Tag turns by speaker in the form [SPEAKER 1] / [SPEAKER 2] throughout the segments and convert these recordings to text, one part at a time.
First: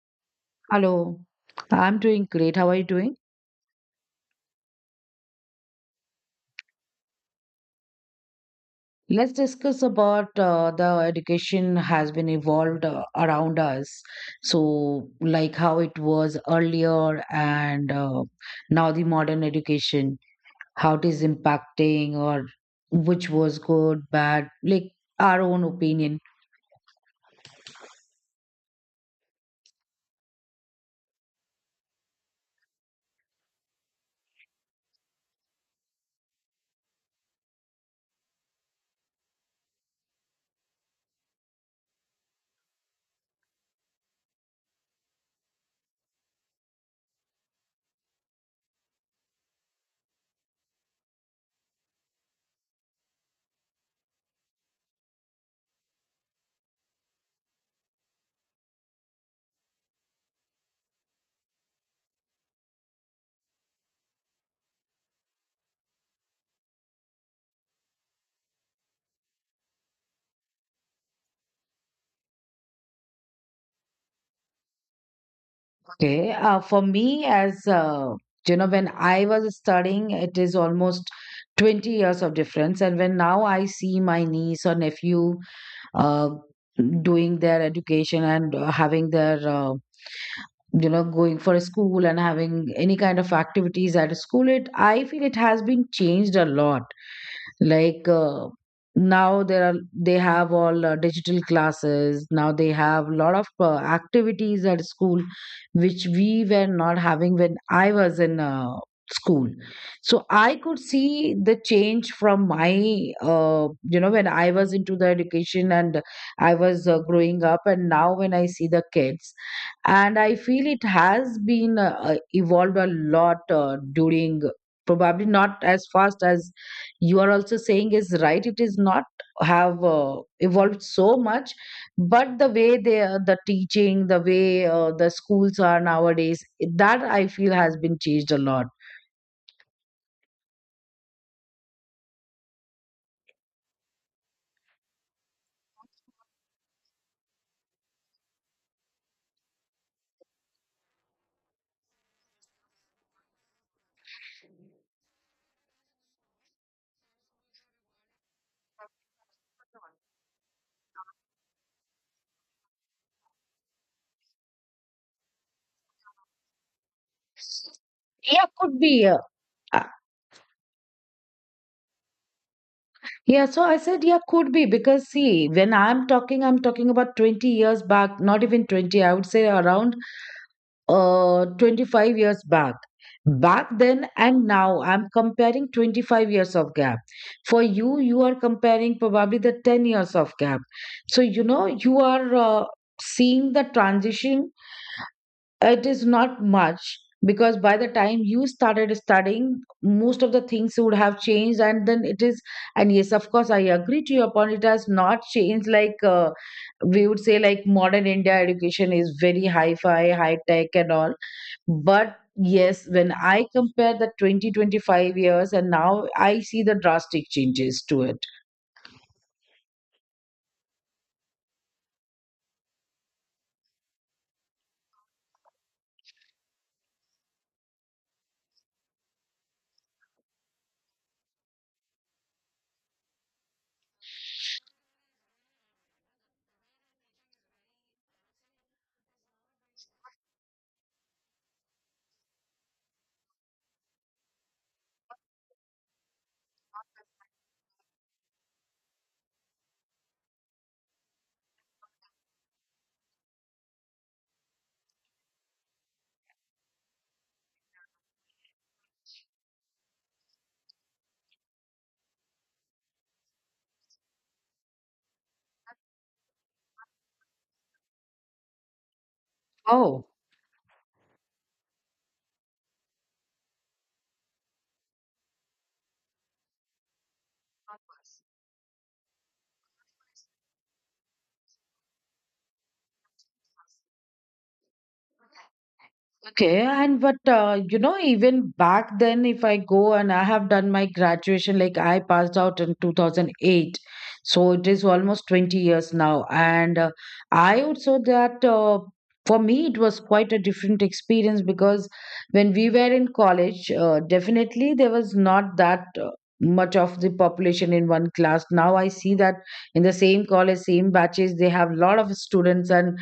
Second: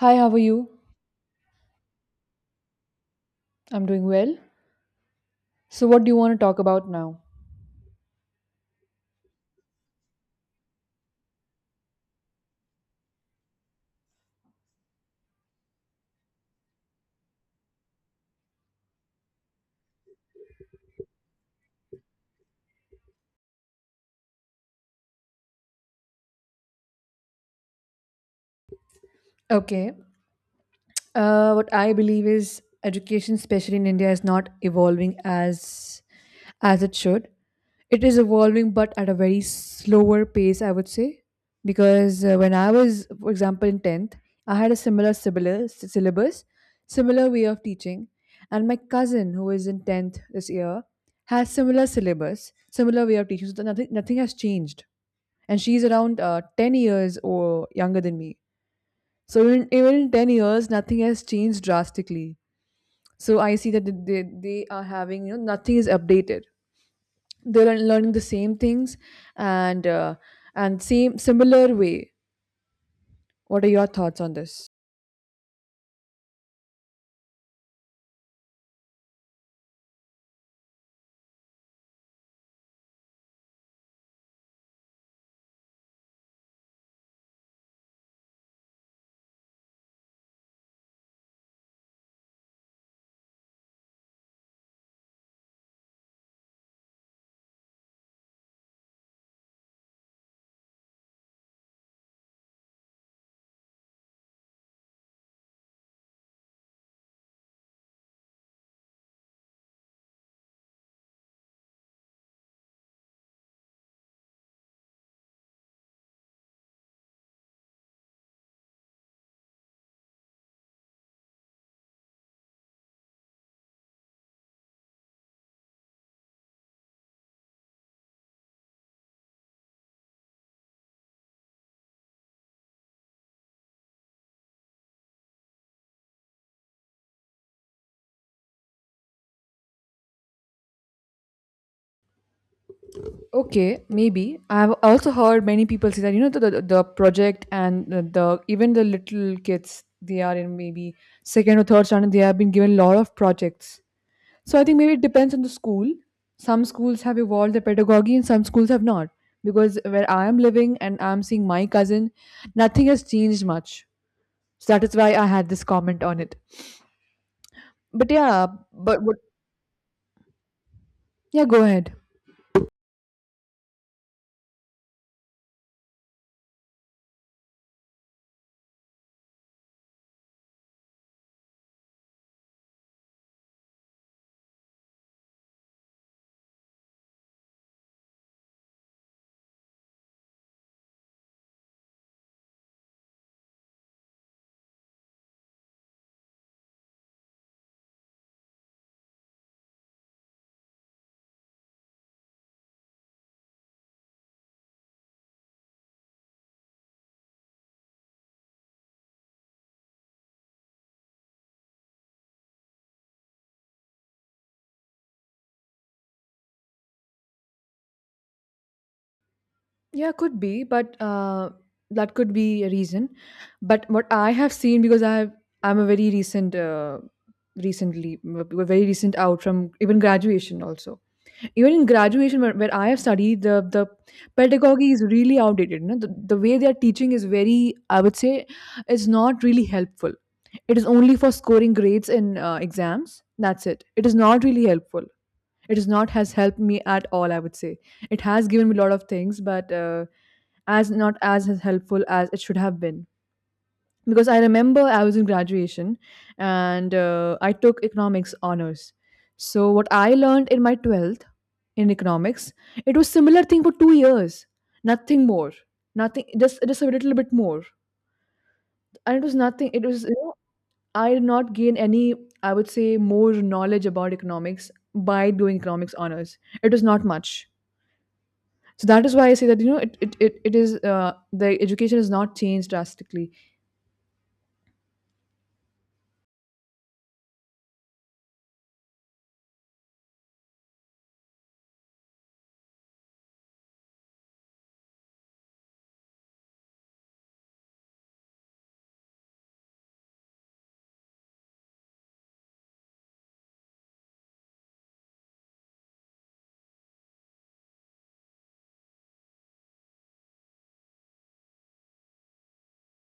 [SPEAKER 1] Hi, how are you?
[SPEAKER 2] Hello, I'm doing great. How are you doing?
[SPEAKER 1] I'm doing well. So, what do you want to talk about now?
[SPEAKER 2] Let's discuss about the education has been evolved around us. So, like how it was earlier and now the modern education, how it is impacting or which was good, bad, like our own opinion.
[SPEAKER 1] Okay, What I believe is education, especially in India, is not evolving as it should. It is evolving, but at a very slower pace, I would say. Because when I was, for example, in tenth, I had a similar syllabus, similar way of teaching, and my cousin who is in tenth this year has similar syllabus, similar way of teaching. So nothing has changed, and she's around 10 years or younger than me. So even in 10 years, nothing has changed drastically. So I see that they are having, nothing is updated. They're learning the same things and uh, and same similar way. What are your thoughts on this?
[SPEAKER 2] Okay, for me, as when I was studying, it is almost 20 years of difference. And when now I see my niece or nephew, uh, doing their education and having their going for a school and having any kind of activities at a school, it I feel it has been changed a lot. Like now there are they have all digital classes. Now they have a lot of activities at school, which we were not having when I was in school. So I could see the change from my when I was into the education and I was growing up, and now when I see the kids, and I feel it has been evolved a lot during, probably not as fast as you are also saying, is right, it is not have evolved so much, but the way the teaching, the way the schools are nowadays, that I feel has been changed a lot.
[SPEAKER 1] Okay, maybe. I've also heard many people say that, the project, and the even the little kids, they are in maybe second or third standard, they have been given a lot of projects. So I think maybe it depends on the school. Some schools have evolved the pedagogy and some schools have not. Because where I am living and I'm seeing my cousin, nothing has changed much. So that is why I had this comment on it. But
[SPEAKER 2] Yeah,
[SPEAKER 1] yeah,
[SPEAKER 2] could be,
[SPEAKER 1] but
[SPEAKER 2] yeah. Uh,
[SPEAKER 1] yeah, go ahead.
[SPEAKER 2] yeah, so I said yeah could be because see, when I'm talking, I'm talking about 20 years back, not even 20, I would say around 25 years back. Back then and now I'm comparing 25 years of gap. For you, you are comparing probably the 10 years of gap, so you know you are seeing the transition, it is not much, because by the time you started studying most of the things would have changed and then it is. And yes, of course, I agree to your point, it has not changed like we would say like modern India education is very high tech and all. But yes, when I compare the 20, 25 years and now I see the drastic changes to it.
[SPEAKER 1] Yeah, could be, but that could be a reason. But what I have seen, because I'm a very recent, recently, very recent out from even graduation also. Even in graduation, where I have studied, the pedagogy is really outdated, no? The way they are teaching is very, I would say, is not really helpful. It is only for scoring grades in exams. That's it. It is not really helpful. It is not has helped me at all, I would say. It has given me a lot of things, but as not as helpful as it should have been. Because I remember I was in graduation, and I took economics honors. So what I learned in my 12th in economics, it was similar thing for 2 years. Nothing more. Nothing, just a little bit more. And it was nothing, it was,
[SPEAKER 2] Oh,
[SPEAKER 1] I did not gain any, I would say, more knowledge about economics by doing economics honors. It was not much. So that is why I say that it is, the education has not changed drastically.
[SPEAKER 2] okay. And but you know, even back then, if I go and I have done my graduation, like I passed out in 2008, so it is almost 20 years now. And I would say that for me, it was quite a different experience because when we were in college, definitely there was not that. Much of the population in one class. Now I see that in the same college, same batches, they have a lot of students. And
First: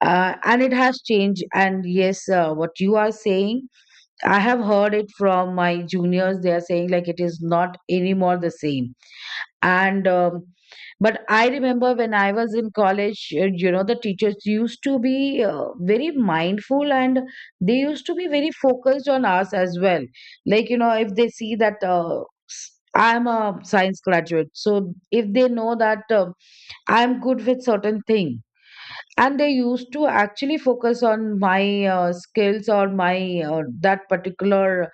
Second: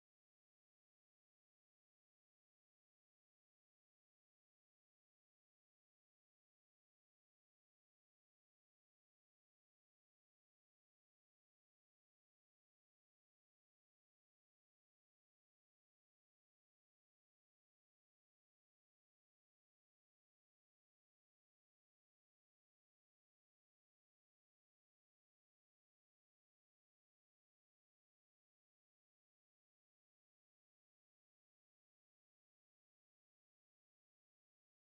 [SPEAKER 2] and it has changed. And yes, what you are saying, I have heard it from my juniors, they are saying like it is not anymore the same. And but I remember when I was in college, you know, the teachers used to be very mindful, and they used to be very focused on us as well. Like you know, if they see that, I'm a science graduate, so if they know that I'm good with certain thing, and they used to actually focus on my skills or my that particular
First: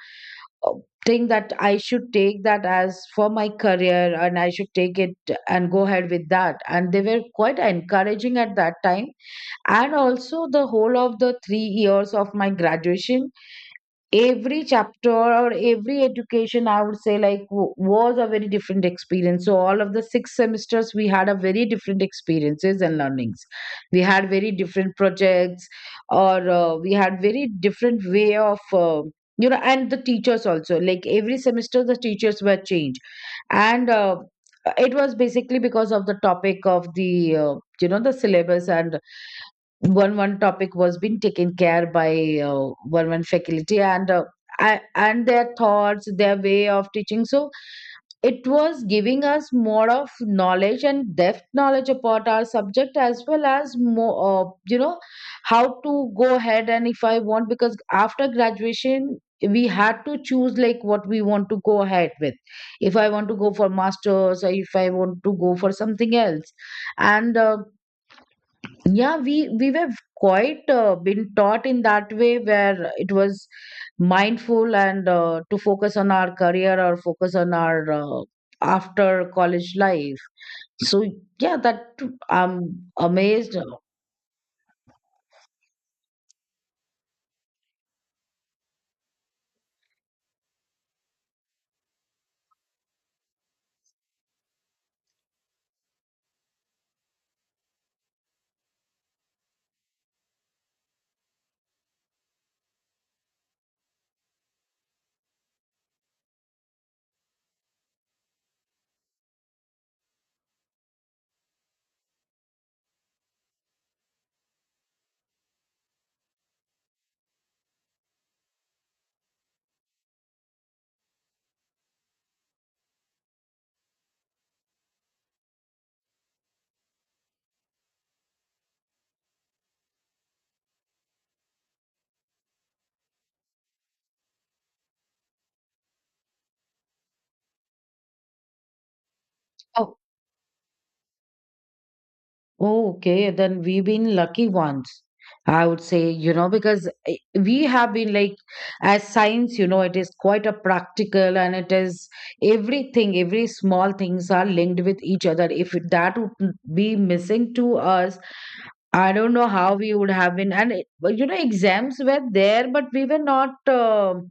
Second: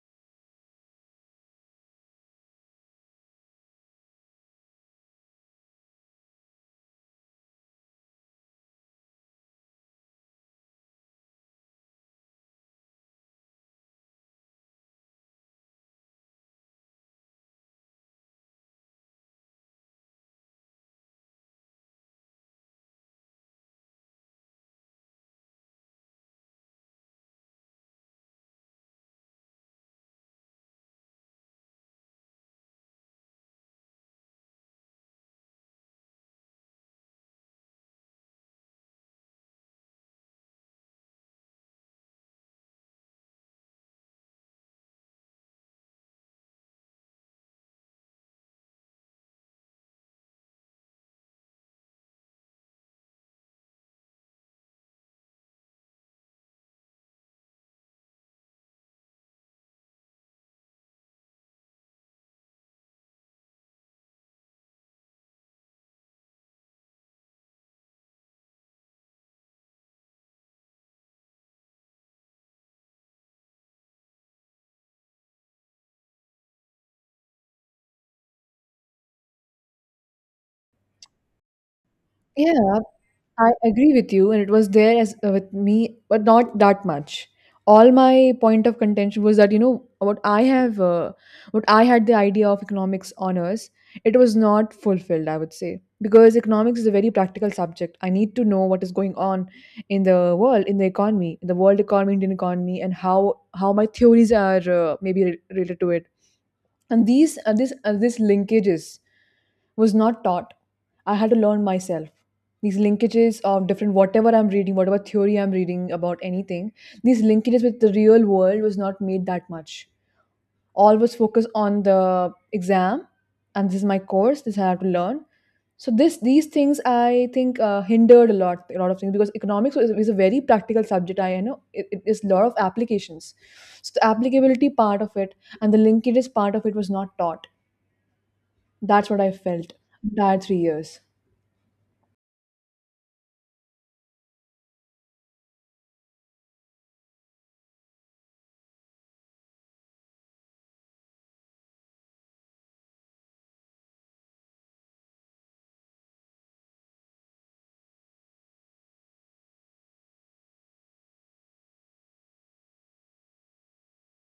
[SPEAKER 2] uh, thing, that I should take that as for my career and I should take it and go ahead with that. And they were quite encouraging at that time. And also the whole of the 3 years of my graduation, every chapter or every education, I would say like was a very different experience. So all of the 6 semesters we had a very different experiences and learnings. We had very different projects, or we had very different way of and the teachers also, like every semester the teachers were changed. And it was basically because of the topic of the the syllabus, and one topic was being taken care by one faculty, and and their thoughts, their way of teaching. So it was giving us more of knowledge and depth knowledge about our subject, as well as more how to go ahead. And if I want, because after graduation we had to choose like what we want to go ahead with. If I want to go for masters, or if I want to go for something else. And yeah, we were quite been taught in that way, where it was mindful and to focus on our career or focus on our after college life. So yeah, that I'm
[SPEAKER 1] Yeah, I
[SPEAKER 2] amazed.
[SPEAKER 1] agree with you, and it was there as, with me, but not that much. All my point of contention was that, what I had the idea of economics honors, it was not fulfilled. I would say, because economics is a very practical subject. I need to know what is going on in the world, in the economy, in the world economy, Indian economy, and how my theories are, maybe, related to it. And these, this, this linkages was not taught. I had to learn myself. These linkages of different, whatever I'm reading, whatever theory I'm reading about anything, these linkages with the real world was not made that much. Always focus on the exam, and this is my course, this I have to learn. So this these things, I think, hindered a lot of things, because economics is a very practical subject. I know it is a lot of applications. So the applicability part of it and the linkages part of it was not taught. That's what I felt
[SPEAKER 2] Oh.
[SPEAKER 1] entire 3 years.
[SPEAKER 2] Oh, okay, then we've been lucky ones, I would say, you know, because eh, we have been like, as science, you know, it is quite a practical, and it is everything, every small things are linked with each other. If that would be missing to us, I don't know how we would have been. And but you know, exams were there, but we were not.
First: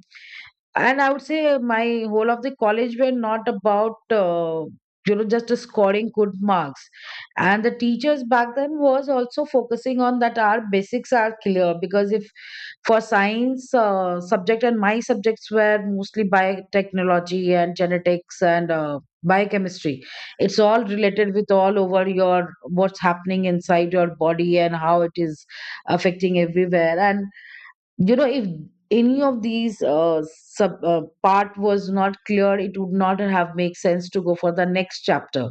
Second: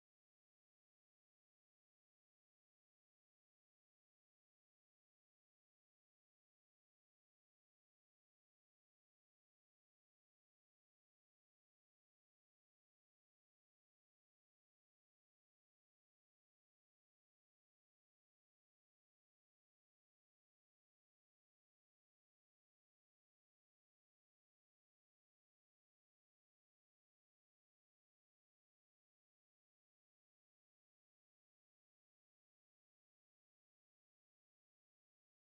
[SPEAKER 2] And I would say my whole of the college were not about just scoring good marks. And the teachers back then was also focusing on that our basics are clear, because if for science subject, and my subjects were mostly biotechnology and genetics and biochemistry, it's all related with all over your what's happening inside your body, and how it is affecting everywhere. And you know, if any of these sub part was not clear, it would not have make sense to go for the next chapter.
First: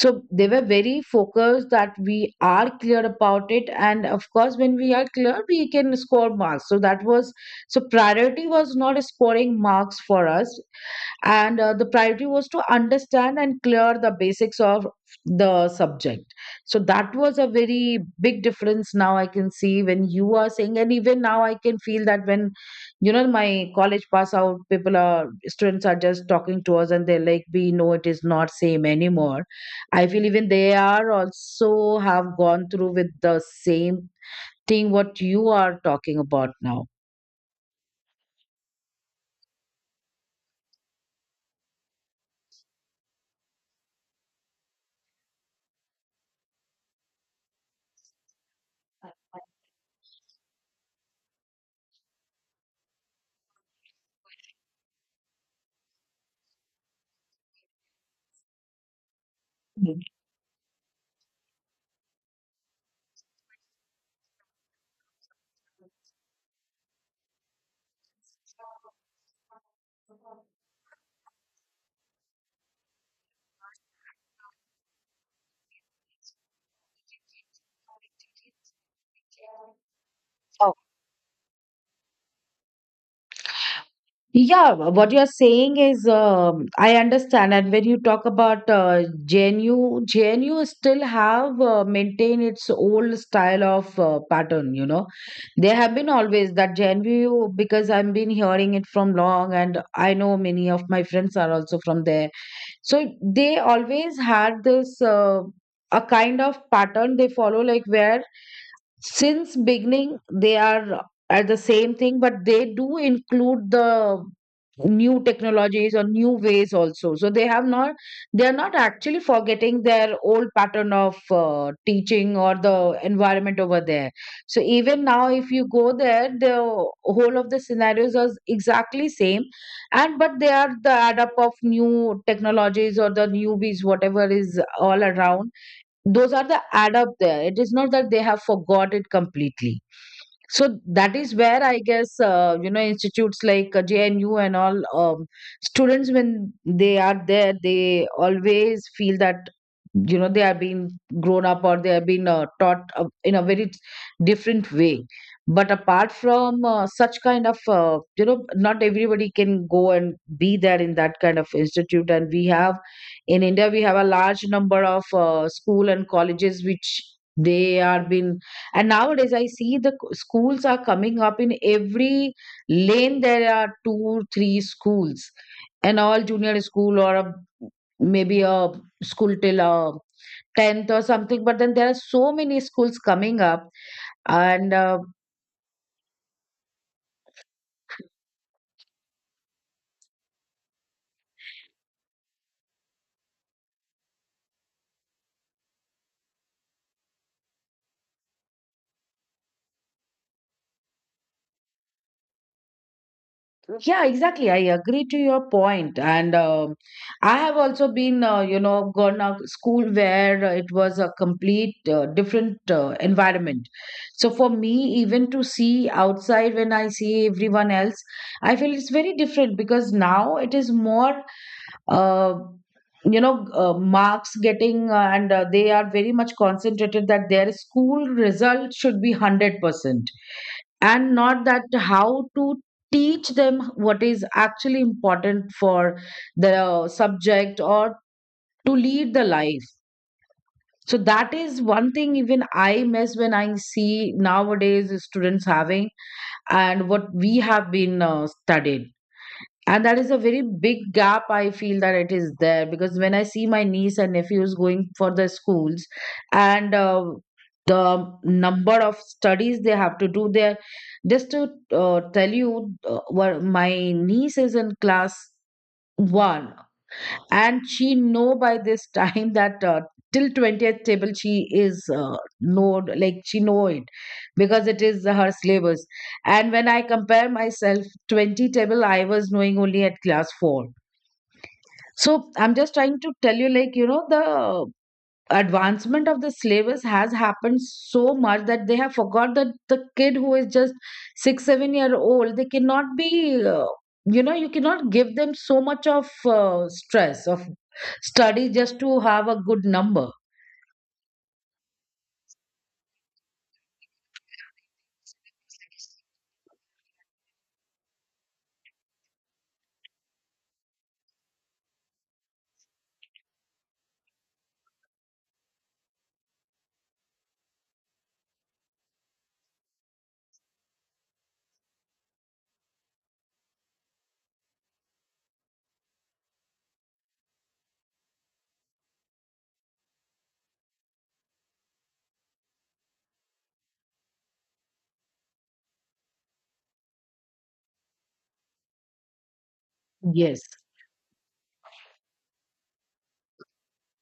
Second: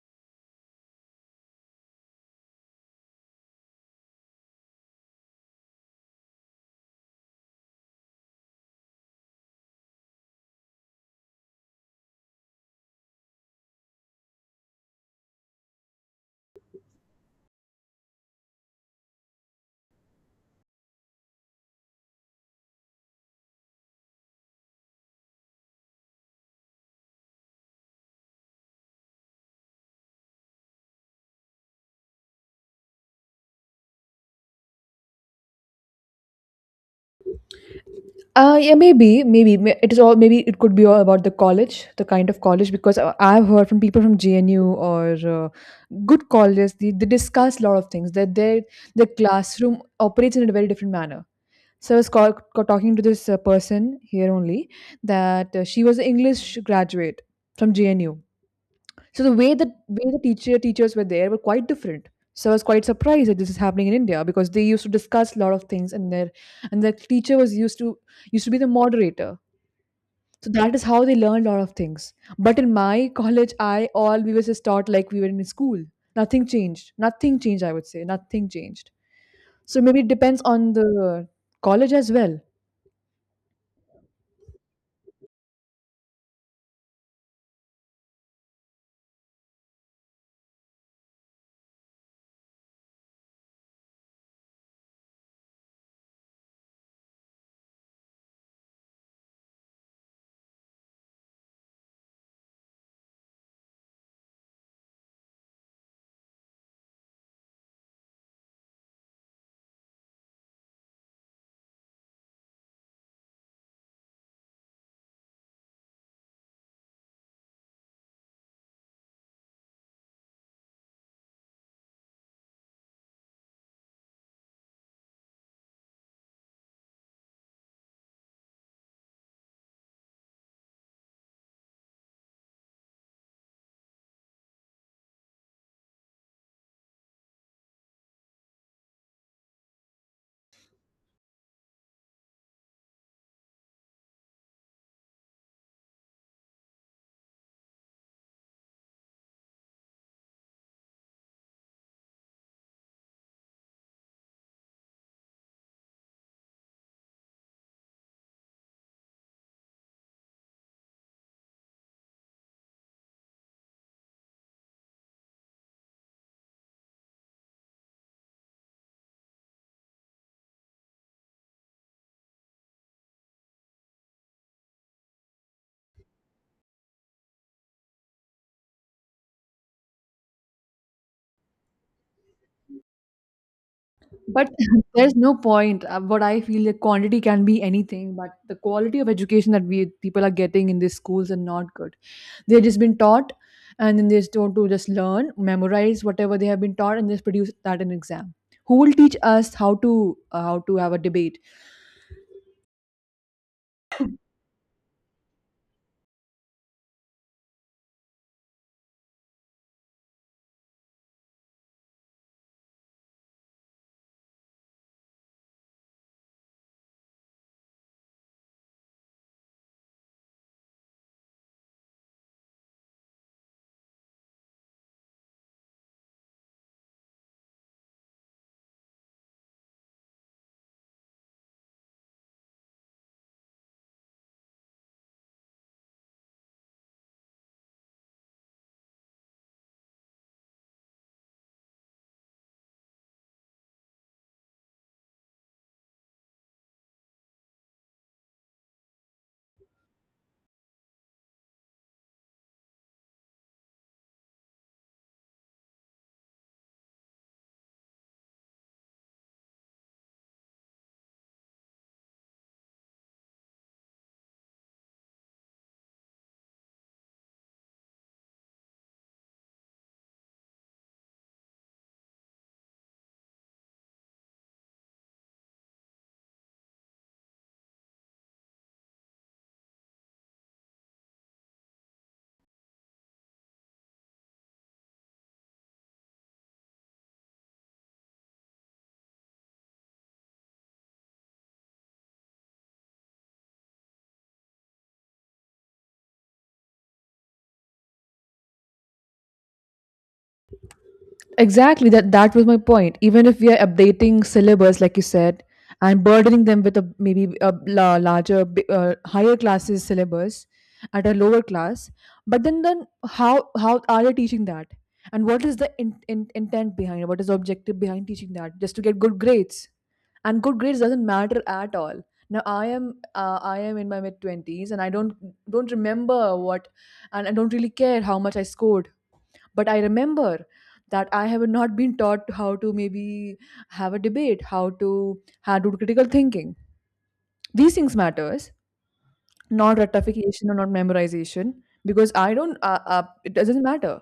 [SPEAKER 2] So they were very focused that we are clear about it, and of course when we are clear we can score marks. So that was, so priority was not scoring marks for us, and the priority was to understand and clear the basics of the subject. So that was a very big difference now I can see when you are saying. And even now I can feel that when you know, my college pass out people are, students are just talking to us, and they're like, we know it is not same anymore. I feel even they are also have gone through with the same thing what you are talking about now.
[SPEAKER 1] Yeah, maybe it is all. Maybe it could be all about the college, the kind of college, because I've heard from people from JNU or good colleges. They discuss a lot of things. That their classroom operates in a very different manner. So I was talking to this person here only, that she was an English graduate from JNU. So the way that
[SPEAKER 2] Mm.
[SPEAKER 1] way, the teachers were, there were quite different. So I was quite surprised that this is happening in India, because they used to discuss a lot of things, and their and the teacher was used to be the moderator. So that is how they learn a lot of things. But in my college, I all we were just taught like we were in school. Nothing changed. Nothing changed. I would say nothing changed. So maybe it depends on the college as well.
[SPEAKER 2] Yeah, what you're saying is, I understand. And when you talk about JNU, still have maintained its old style of pattern, you know. There have been always that JNU, because I've been hearing it from long, and I know many of my friends are also from there. So they always had this a kind of pattern they follow, like where since beginning they are at the same thing, but they do include the new technologies or new ways also. So they have not, they are not actually forgetting their old pattern of teaching or the environment over there. So even now, if you go there, the whole of the scenarios are exactly same, and but they are the add up of new technologies or the newbies whatever is all around, those are the add up there. It is not that they have forgot it completely. So that is where I guess institutes like JNU and all, students when they are there they always feel that, you know, they are being grown up, or they are being taught in a very different way. But apart from such kind of not everybody can go and be there in that kind of institute. And we have, in India we have a large number of school and colleges, which they are been, and nowadays I see the schools are coming up in every lane. There are 2, 3 schools, an all junior school or a, maybe a school till a 10th or something. But then there are so many schools coming up,
[SPEAKER 1] But
[SPEAKER 2] and
[SPEAKER 1] there's no point. What I feel, the quantity can be anything, but the quality of education that we people are getting in these schools are not good. They've just been taught, and then they're told to just learn, memorize whatever they have been taught, and just produce that in exam. Who will teach us how to, have a debate?
[SPEAKER 2] yeah, exactly. I agree to your point. And I have also been, gone a school where it was a complete different environment. So for me, even to see outside when I see everyone else, I feel it's very different because now it is more uh, marks getting, and they are very much concentrated that their school result should be 100%, and not that how to teach them what is actually important for the subject or to lead the life. So that is one thing even I miss when I see nowadays students having, and what we have been studied. And that is a very big gap I feel that it is there, because when I see my niece and nephews going for the schools and the number of studies they have to do there, just to tell you, my niece is in class one, and she know by this time that till 20th table she is, know, like she know it, because it is her syllabus. And when I compare myself, 20 table I was knowing only at class 4. So I'm just trying to tell you, like, you know, the advancement of the syllabus has happened so much that they have forgot that the kid who is just 6 7 year old, they cannot be, uh, you know, you cannot give them so much of stress of study just to have a good number.
[SPEAKER 1] Exactly, that was my point. Even if we are updating syllabus, like you said, and burdening them with a maybe a larger, higher classes syllabus at a lower class, but then how are they teaching that? And what is the intent behind it? What is the objective behind teaching that? Just to get good grades, and good grades doesn't matter at all. Now I am in my mid twenties, and I don't remember what, and I don't really care how much I scored. But I remember that I have not been taught how to, maybe, have a debate, how to do critical thinking. These things matters, not
[SPEAKER 2] Yes.
[SPEAKER 1] ratification or not memorization, because I don't, it doesn't matter.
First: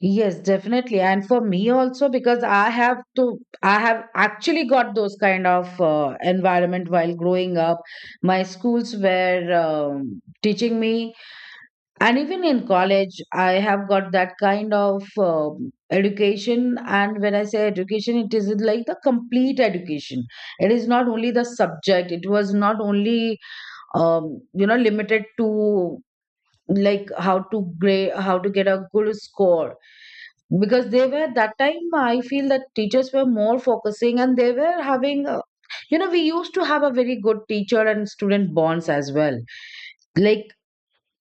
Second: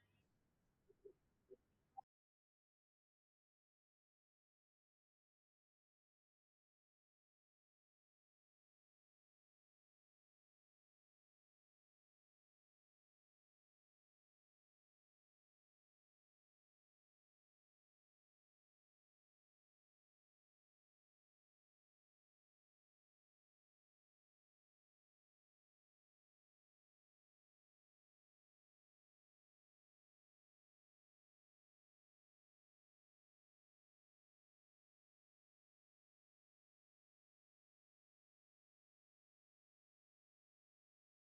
[SPEAKER 2] Yes, definitely. And for me also, because I have actually got those kind of environment while growing up. My schools were, teaching me. And even in college I have got that kind of education. And when I say education, it is like the complete education. It is not only the subject, it was not only you know, limited to like how to grade, how to get a good score. Because they were, that time I feel that teachers were more focusing, and they were having, you know, we used to have a very good teacher and student bonds as well. Like,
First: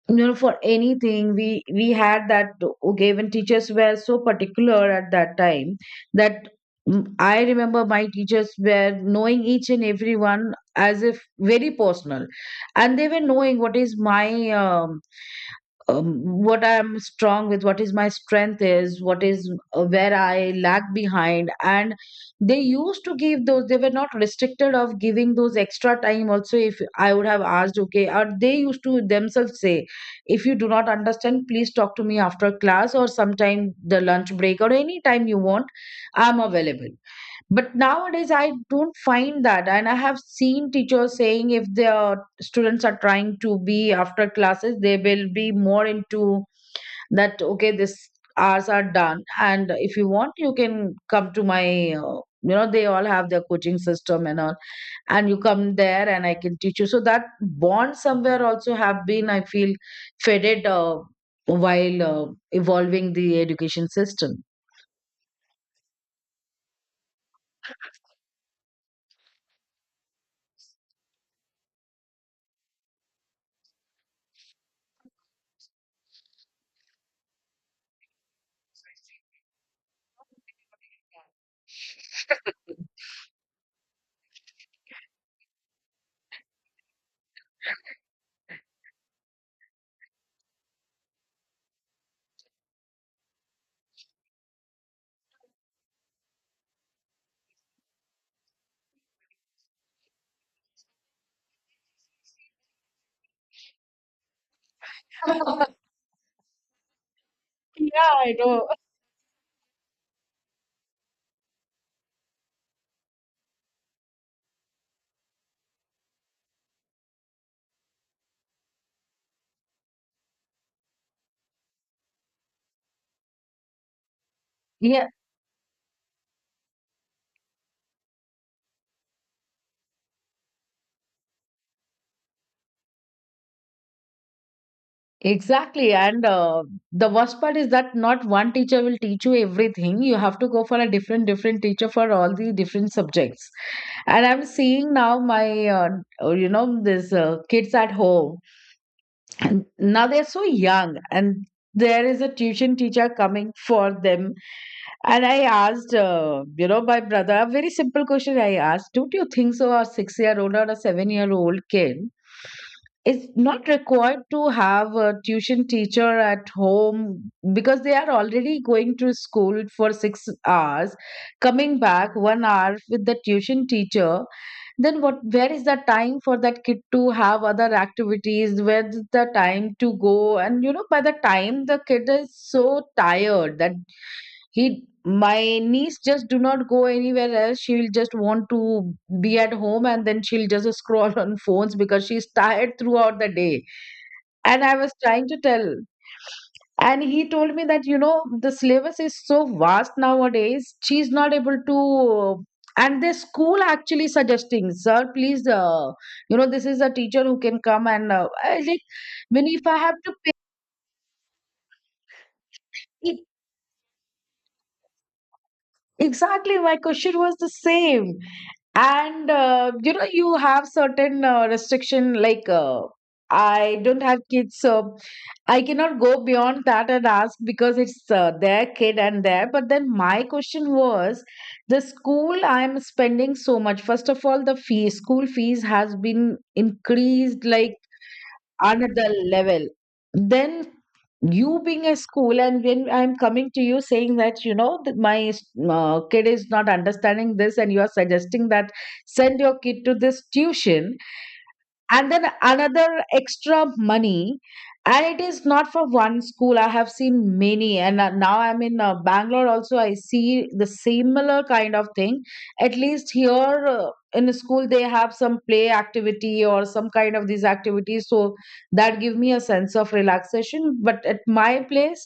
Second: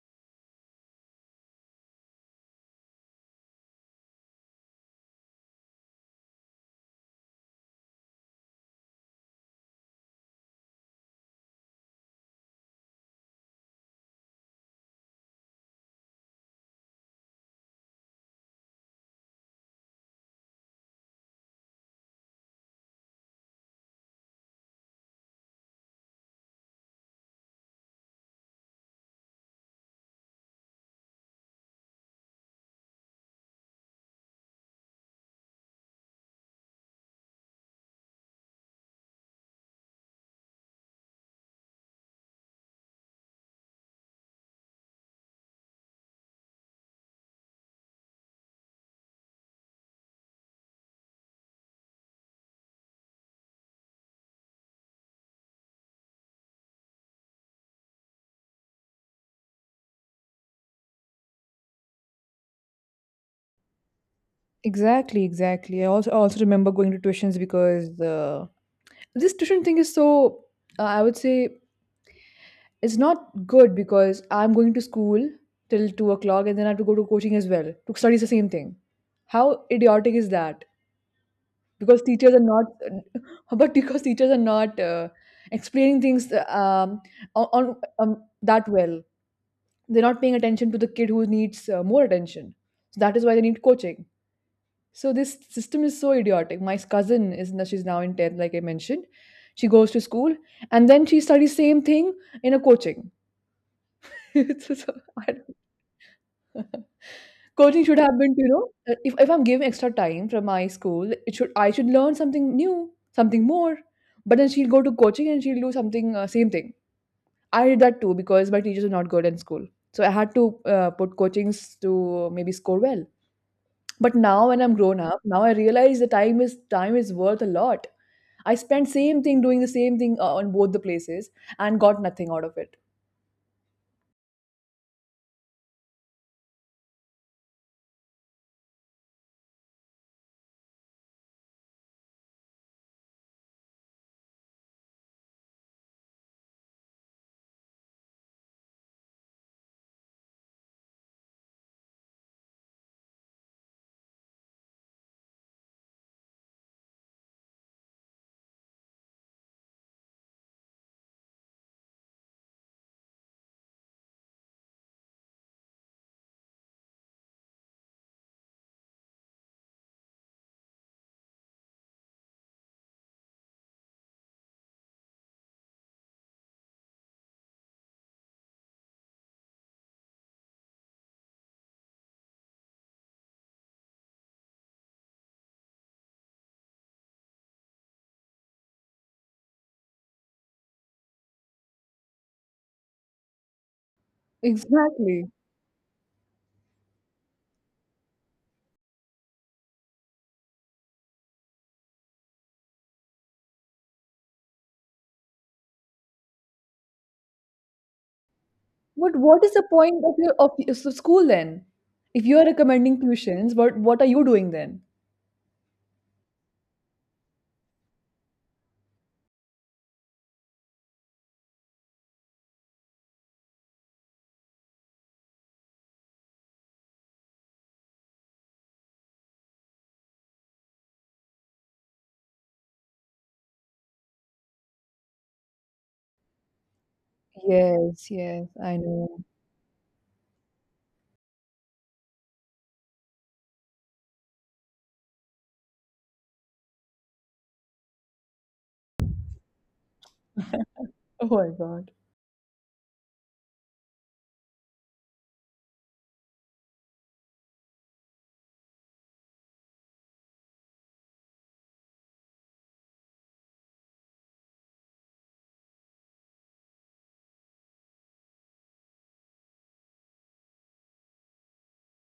[SPEAKER 2] you know, for anything we had that. Okay, when teachers were so particular at that time, that, I remember my teachers were knowing each and everyone, as if very personal. And they were knowing what is my, um, um, what I'm strong with, what is my strength is, what is, where I lag behind. And they used to give those, they were not restricted of giving those extra time also, if I would have asked, okay, or they used to themselves say, if you do not understand, please talk to me after class, or sometime the lunch break, or any time you want, I'm available. But nowadays, I don't find that. And I have seen teachers saying, if their students are trying to be after classes, they will be more into that, okay, this hours are done. And if you want, you can come to my, they all have their coaching system and all. And you come there and I can teach you. So that bond somewhere also have been, I feel, faded, while evolving the education system.
[SPEAKER 1] Exactly, exactly. I also remember going to tuitions, because the this tuition thing is so, I would say, it's not good, because I'm going to school till 2 o'clock and then I have to go to coaching as well to study the same thing. How idiotic is that? Because teachers are not but because teachers are not, explaining things, on that well. They're not paying attention to the kid who needs, more attention, so that is why they need coaching. So this system is so idiotic. My cousin is now in 10th, like I mentioned. She goes to school and then she studies same thing in a coaching so, so, I
[SPEAKER 2] Yeah,
[SPEAKER 1] don't- coaching should have been
[SPEAKER 2] I
[SPEAKER 1] to,
[SPEAKER 2] know.
[SPEAKER 1] if I'm giving extra time from my school, it should I should learn something new, something more. But then she'll go to coaching and she'll do something, same thing. I did that too because my teachers were not good in school, so I had to, put coachings to maybe score well. But now when I'm grown up, now I realize the time is worth a lot. I spent same thing doing the same thing, on both the places, and got nothing out of it.
[SPEAKER 2] Exactly. And the worst part is that not one teacher will teach you everything. You have to go for a different, different teacher for all the different subjects. And I'm seeing now my, these kids at home. And now they're so young, and there is a tuition teacher coming for them. And I asked, my brother, a very simple question I asked, don't you think so a six-year-old or a seven-year-old kid, it's not required to have a tuition teacher at home, because they are already going to school for 6 hours, coming back 1 hour with the tuition teacher. Then what, where is the time for that kid to have other activities? Where's the time to go? And, you know, by the time the kid is so tired that he, my niece just do not go anywhere else, she will just want to be at home, and then she'll just scroll on phones because she's tired throughout the day. And I was trying
[SPEAKER 1] Exactly.
[SPEAKER 2] to tell. And he told me that, you know, the syllabus is so vast nowadays, she's not able to. And the school actually suggesting, sir, please, you know, this is a teacher who can come and I like,
[SPEAKER 1] But what
[SPEAKER 2] when
[SPEAKER 1] is the
[SPEAKER 2] if I have
[SPEAKER 1] point
[SPEAKER 2] to
[SPEAKER 1] of your school then? If you are recommending
[SPEAKER 2] pay.
[SPEAKER 1] tuitions, what are you doing then?
[SPEAKER 2] Exactly, my question was the same. And you know, you have certain restriction like, I don't have kids, so I cannot go beyond that and ask, because it's their kid and their. But then my question was, the school I am spending so much. First of all, the fee, school fees has been increased like
[SPEAKER 1] Yes, yes, I
[SPEAKER 2] another
[SPEAKER 1] know.
[SPEAKER 2] level. Then, you being a school, and when I'm coming to you saying that, you know, that my kid is not understanding this, and you are suggesting that send your kid to this tuition,
[SPEAKER 1] Oh my God.
[SPEAKER 2] and then another extra money. And it is not for one school, I have seen many. And now I'm in Bangalore also, I see the similar kind of thing. At least here, in the school they have some play activity or some kind of these activities, so that give me a sense of relaxation. But at my place,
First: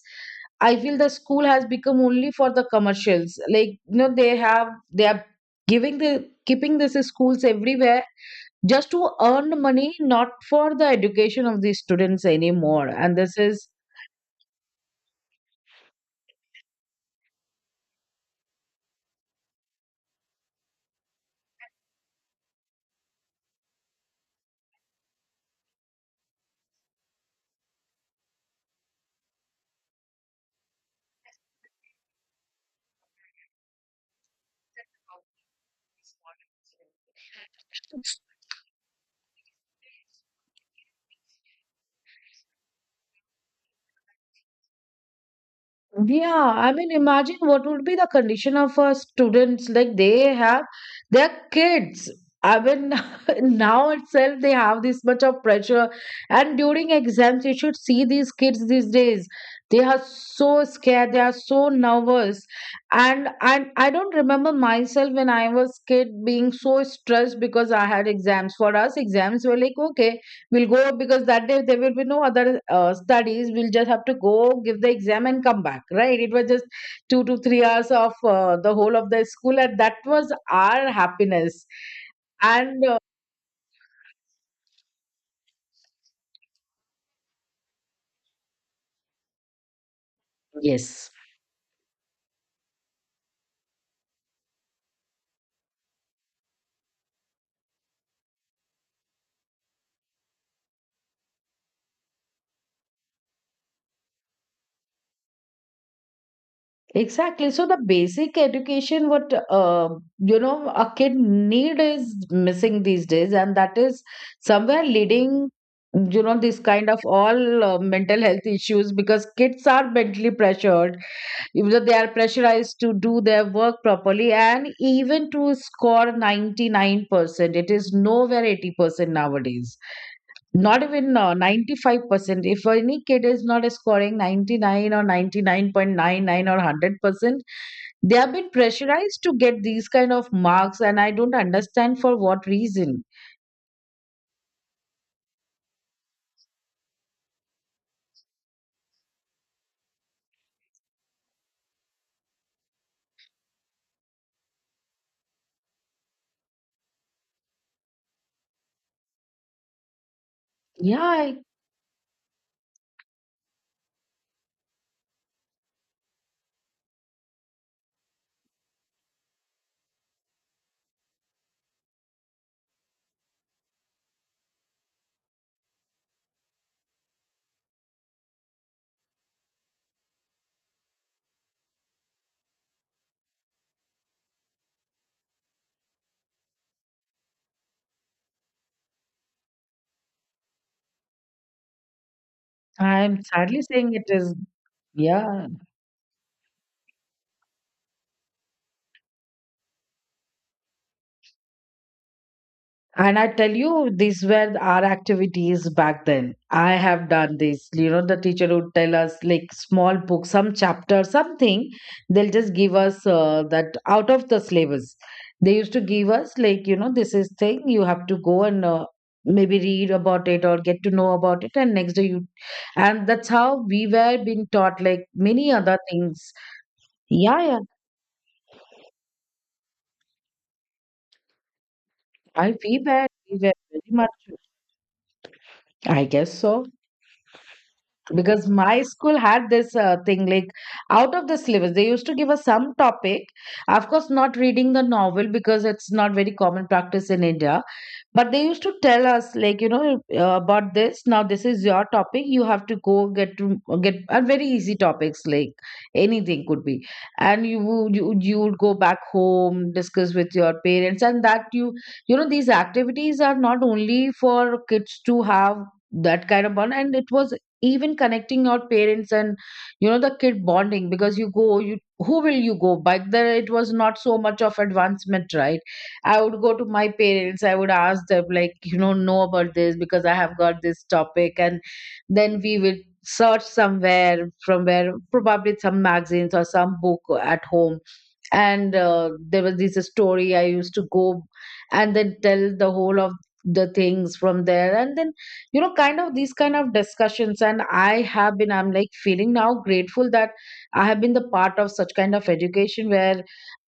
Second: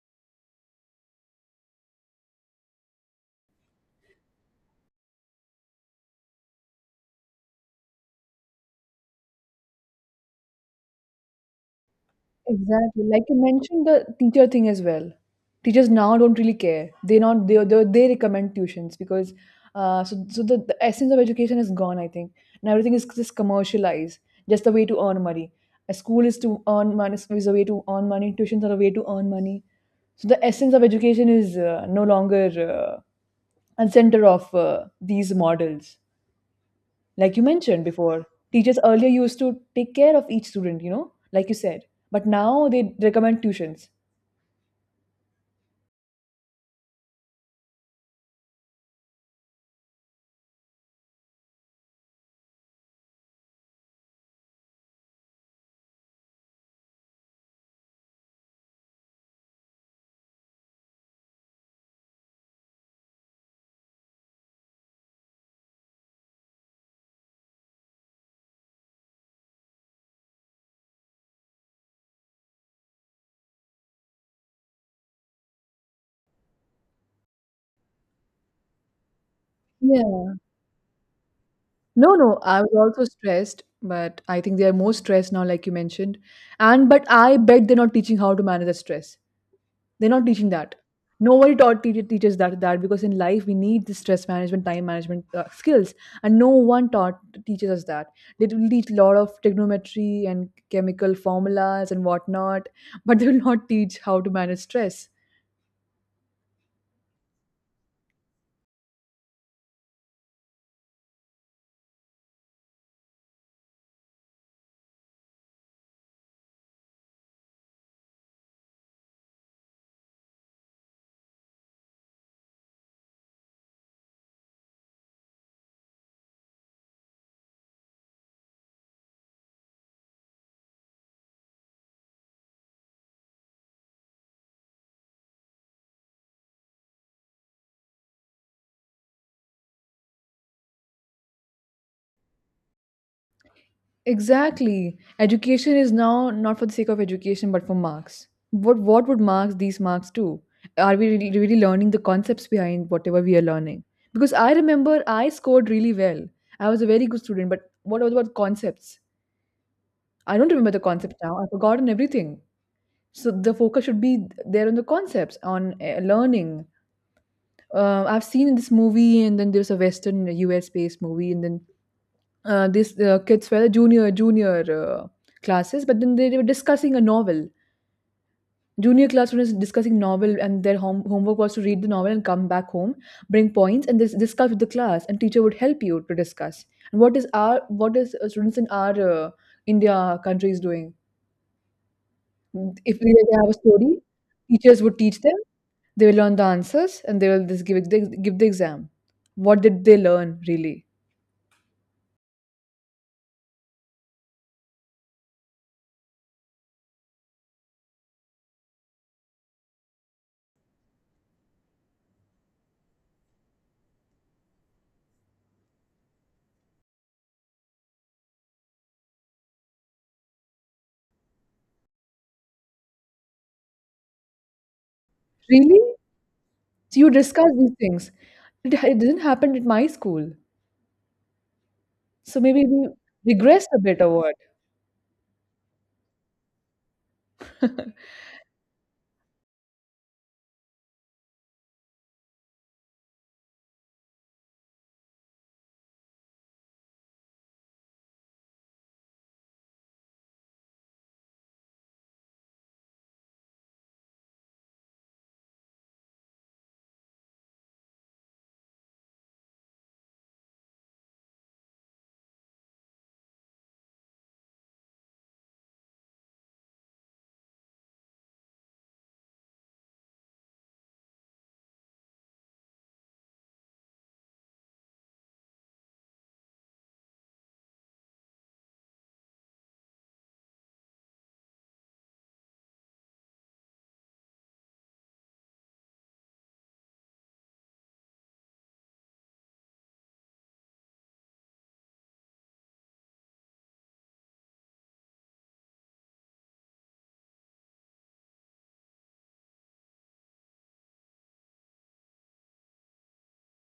[SPEAKER 2] I feel the school has become only for the commercials, like, you know, they have, they are giving the, keeping this schools everywhere just to earn money, not for the education of the students anymore.
[SPEAKER 1] Exactly.
[SPEAKER 2] And
[SPEAKER 1] Like you
[SPEAKER 2] this is,
[SPEAKER 1] mentioned, the teacher thing as well. Teachers now don't really care. They not they recommend tuitions, because so the essence of education is gone, I think. And everything is just commercialized, just a way to earn money. A school is to earn money, is a way to earn money, tuitions are a way to earn money. So the essence of education is, no longer, uh, and center of, these models, like you mentioned before. Teachers earlier used to take care of each student, like you said, but now they recommend tuitions.
[SPEAKER 2] yeah, I mean, imagine what would be the condition of students, like they have their kids. I mean, now itself they have this much of pressure, and during exams, you should see these kids these days. They are so scared, they are so nervous, and I don't remember myself when I was kid being so stressed because I had exams. For us, exams were like, okay, we'll go, because that day there will be no other studies. We'll just have to go, give the exam, and come back, right? It was just 2 to 3 hours of the whole of the school, and that was
[SPEAKER 1] Yeah.
[SPEAKER 2] our happiness.
[SPEAKER 1] No, no, I was
[SPEAKER 2] And
[SPEAKER 1] also stressed, but I think they are more stressed now, like you mentioned. And but I bet they're not teaching how to manage the stress. They're not teaching that.
[SPEAKER 2] yes,
[SPEAKER 1] Nobody taught, teacher teaches that, because in life we need the stress management, time management, skills, and no one taught teaches us that. They will teach a lot of trigonometry and chemical formulas and whatnot, but they will not teach how to manage stress.
[SPEAKER 2] exactly. So the basic education, what, you know, a kid need is missing these days, and that is somewhere leading, you know, this kind of all mental health issues, because kids are mentally pressured, even though they are pressurized to do their work properly, and even to score 99%. It is nowhere 80% nowadays, not even 95%. If any kid is not scoring 99 or 99.99 or 100%, they have been pressurized to get these kind of marks, and I don't understand for what reason.
[SPEAKER 1] Exactly. Education is now not for the sake of education, but for marks. What would marks these marks do? Are we really, really learning the concepts behind whatever we are learning? Because I remember I scored really well. I was a very good student, but what was about concepts? I don't remember the concepts
[SPEAKER 2] Yeah I
[SPEAKER 1] now. I've forgotten everything. So the focus should be there on the concepts, on, learning. I've seen in this movie, and then there's a Western U.S. based movie, and then, these, kids were the junior, classes, but then they were discussing a novel. Junior class was discussing novel, and their homework was to read the novel and come back home, bring points, and discuss with the class. And teacher would help you to discuss. And what is, students in our, India country is doing? If they
[SPEAKER 2] I'm
[SPEAKER 1] they have a
[SPEAKER 2] sadly saying
[SPEAKER 1] story,
[SPEAKER 2] it is.
[SPEAKER 1] teachers would teach them.
[SPEAKER 2] Yeah.
[SPEAKER 1] They will learn the answers, and they will just give, give the exam. What did they learn really?
[SPEAKER 2] And I tell you, these were our activities back then. I have done this. You know, the teacher would tell us like small book, some chapter, something. They'll just give us that, out of the syllabus. They used to give us like, you know, this is thing, you have to go and, maybe read about it or get to know about it, and next day you, and that's how we were being taught, like many other
[SPEAKER 1] Really?
[SPEAKER 2] things.
[SPEAKER 1] So you
[SPEAKER 2] Yeah,
[SPEAKER 1] discuss
[SPEAKER 2] yeah.
[SPEAKER 1] these things. It didn't happen at my school. So
[SPEAKER 2] I
[SPEAKER 1] maybe we
[SPEAKER 2] we were
[SPEAKER 1] regressed a
[SPEAKER 2] very
[SPEAKER 1] bit or
[SPEAKER 2] much.
[SPEAKER 1] what?
[SPEAKER 2] I guess so. Because my school had this thing, like out of the syllabus, they used to give us some topic. Of course not reading the novel, because it's not very common practice in India. But they used to tell us, like, you know, about this, now this is your topic, you have to go get, to get, and very easy topics, like anything could be. And you would go back home, discuss with your parents, and that you know, these activities are not only for kids to have that kind of bond. And it was even connecting your parents and, you know, the kid bonding, because you go you, who will you go by there, it was not so much of advancement, right? I would go to my parents. I would ask them, like, you know about this because I have got this topic. And then we would search somewhere from where, probably some magazines or some book at home. And there was this story I used to go and then tell the whole of the things from there. And then, you know, kind of these kind of discussions. And I have been, I'm like feeling now grateful that I have been the part of such kind of education where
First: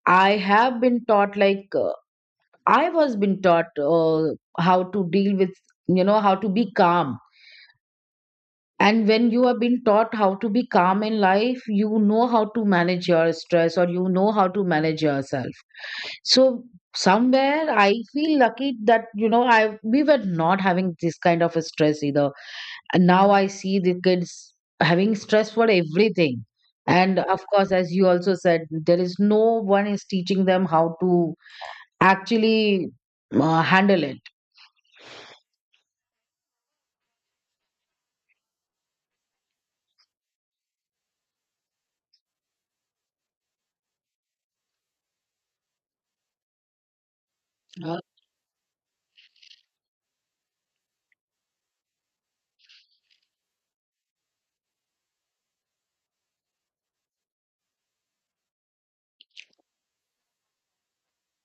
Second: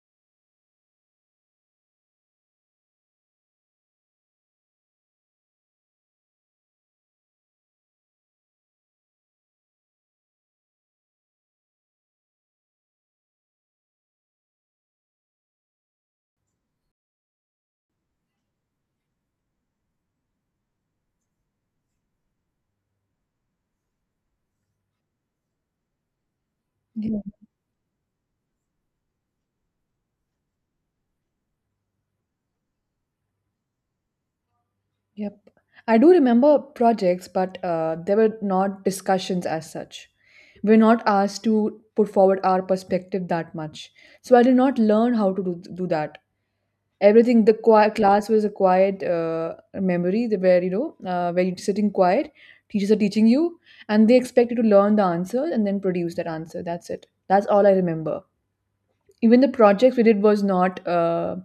[SPEAKER 2] I have been taught like, I was been taught how to deal with, you know, how to be calm. And when you have been taught how to be calm in life, you know how to manage your stress, or you know how to manage yourself. So somewhere I feel lucky that, you know, I we were not having this kind of a stress either. And now I see the kids having stress for everything. And
[SPEAKER 1] Yeah,
[SPEAKER 2] of course, as you also said, there is no one is teaching them how to actually handle it.
[SPEAKER 1] yep. I do remember projects, but, there were not discussions as such. We are not asked to put forward our perspective that much. So I did not learn how to do that. Everything, the quiet
[SPEAKER 2] Uh,
[SPEAKER 1] class was a quiet, memory, where, where you're sitting quiet, teachers are teaching you, and they expect you to learn the answer and then produce that answer. That's it. That's all I remember. Even the projects we did was not,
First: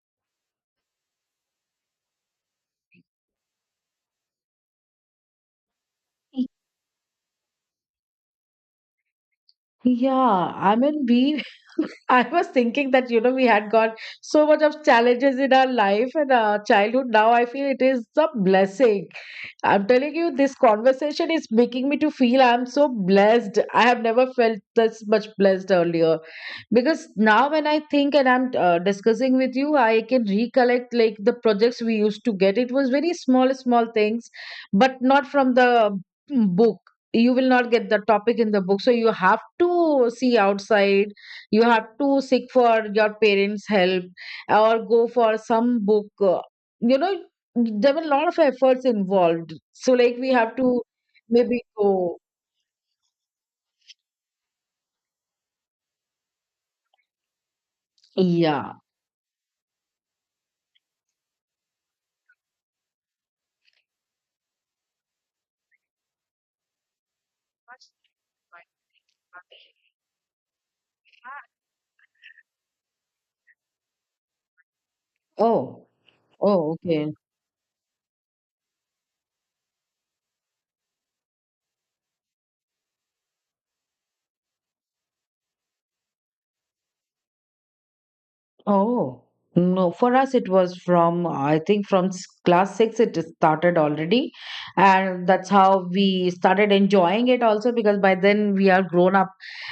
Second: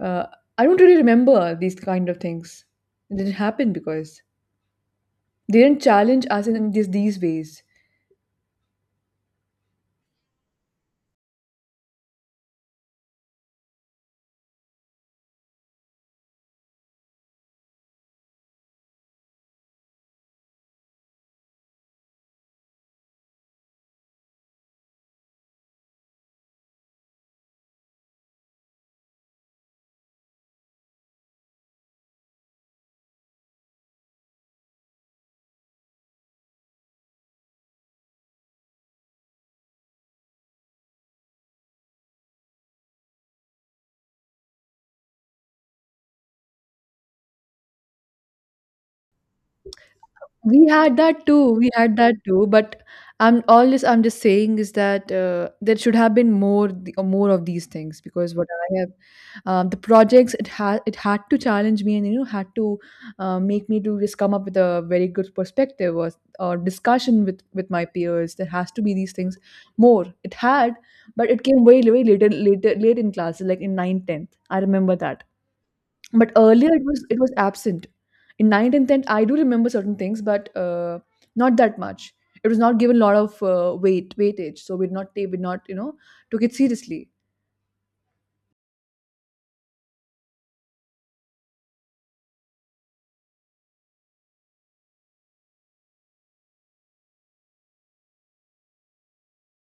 [SPEAKER 1] uh, I don't really remember these kind of things. It didn't happen because they didn't challenge us in these ways.
[SPEAKER 2] Yeah, I mean, we, I was thinking that, you know, we had got so much of challenges in our life and our childhood. Now I feel it is a blessing. I'm telling you, this conversation is making me to feel I'm so blessed. I have never felt this much blessed earlier. Because now when I think, and I'm discussing with you, I can recollect like the projects we used to get. It was very small, small things, but not from the, book. You will not get the topic in the book. So you have to see outside. You have to seek for your parents' help, or go for some book. You know, there were a lot of efforts involved. So like we have
[SPEAKER 1] We
[SPEAKER 2] to
[SPEAKER 1] had that too.
[SPEAKER 2] maybe
[SPEAKER 1] We had that
[SPEAKER 2] go.
[SPEAKER 1] too. But I'm all this I'm just saying is that, there should have been more, more of these things, because what
[SPEAKER 2] Yeah.
[SPEAKER 1] I have, the projects it had to challenge me and, had to, make me to just come up with a very good perspective, or discussion with my peers. There has to be these things more. It had, but it came way later late in classes like in ninth, 10th. I remember that,
[SPEAKER 2] Oh.
[SPEAKER 1] but
[SPEAKER 2] Oh,
[SPEAKER 1] earlier it was
[SPEAKER 2] okay.
[SPEAKER 1] it was absent. In ninth and 10th I do remember certain things, but, not that much. It was not given a lot of, weightage, so we did not, took it seriously.
[SPEAKER 2] Oh, no. For us, it was from, I think, from class 6, it started already. And that's how we started enjoying it also, because by then we are grown up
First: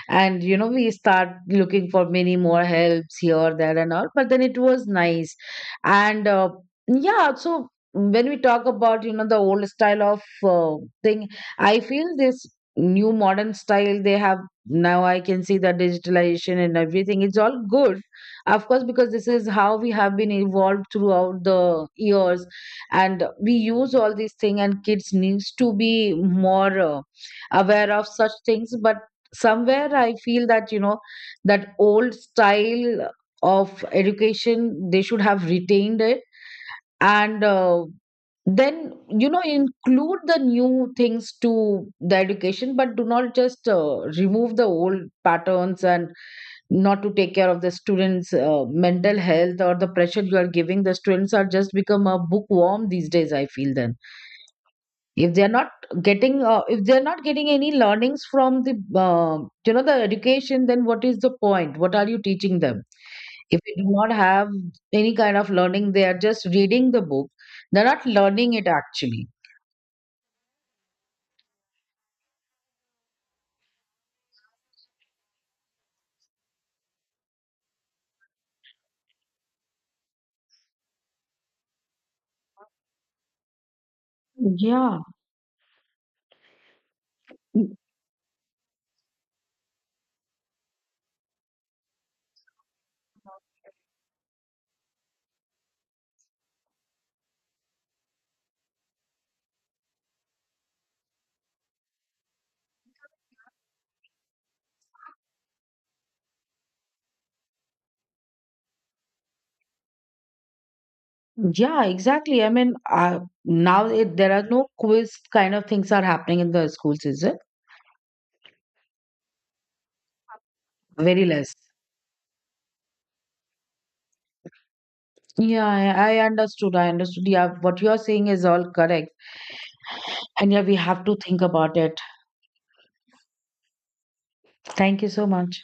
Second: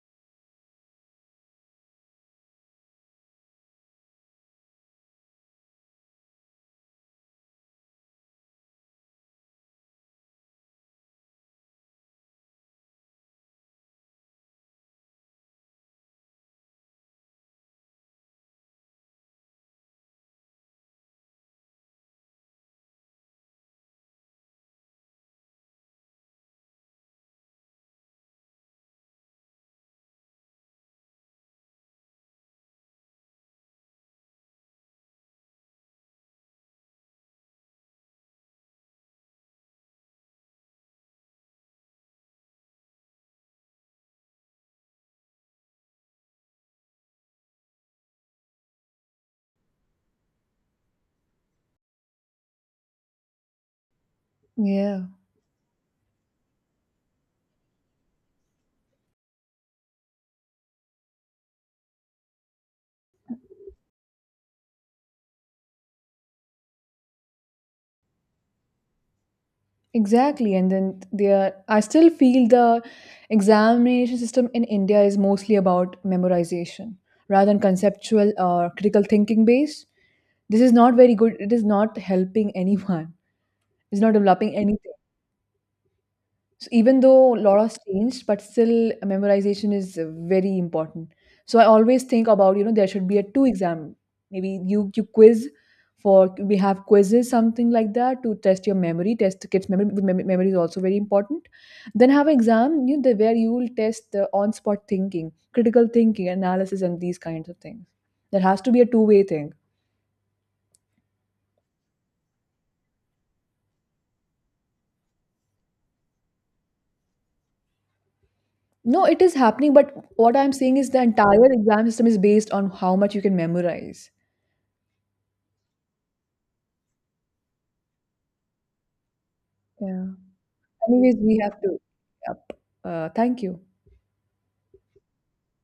[SPEAKER 2] and, you know, we start looking for many more helps here, there, and all. But then it was nice. And yeah, so when we talk about, you know, the old style of, thing, I feel this new modern style they have now, I can see the digitalization and everything, it's all good. Of course, because this is how we have been evolved throughout the years, and we use all these things, and kids needs to be more aware of such things. But somewhere I feel that, you know, that old style of education they should have retained it. And then, you know, include the new things to the education, but do not just remove the old patterns, and not to take care of the students mental health, or the pressure you are giving, the students are just become a bookworm these days I feel. Then
[SPEAKER 1] Yeah,
[SPEAKER 2] if they're not getting, if they're not getting any learnings from the, uh, you know, the education, then what is the point, what are you teaching them, if they do not have any kind of learning, they are just reading the book, they're not learning it actually.
[SPEAKER 1] exactly. And then there, I still feel the examination system in India is mostly about memorization rather than conceptual or critical thinking based. This is not very good. It is not helping anyone. It's not developing anything.
[SPEAKER 2] Yeah.
[SPEAKER 1] So even though a lot
[SPEAKER 2] Mm,
[SPEAKER 1] has changed, but still memorization is, very important. So I always think about, there should be a two exam. Maybe you quiz for we have quizzes, something like that, to test your memory, test the kids' memory. Because memory is also very important. Then have an exam, where you will test the on-spot thinking, critical thinking, analysis, and these kinds of things. There has to be a two-way thing.
[SPEAKER 2] yeah, exactly, I mean, now it, there are no quiz kind of things are happening in the schools, is it
[SPEAKER 1] No, it is happening, but what I'm saying is the
[SPEAKER 2] very
[SPEAKER 1] entire
[SPEAKER 2] less?
[SPEAKER 1] exam system is based on how much you can memorize.
[SPEAKER 2] I understood, I understood. Yeah, what you are saying is all correct.
[SPEAKER 1] Yeah.
[SPEAKER 2] And yeah, we have to
[SPEAKER 1] Anyways, we
[SPEAKER 2] think
[SPEAKER 1] have
[SPEAKER 2] about
[SPEAKER 1] to.
[SPEAKER 2] it.
[SPEAKER 1] Yep. Thank you.
[SPEAKER 2] Thank you so much.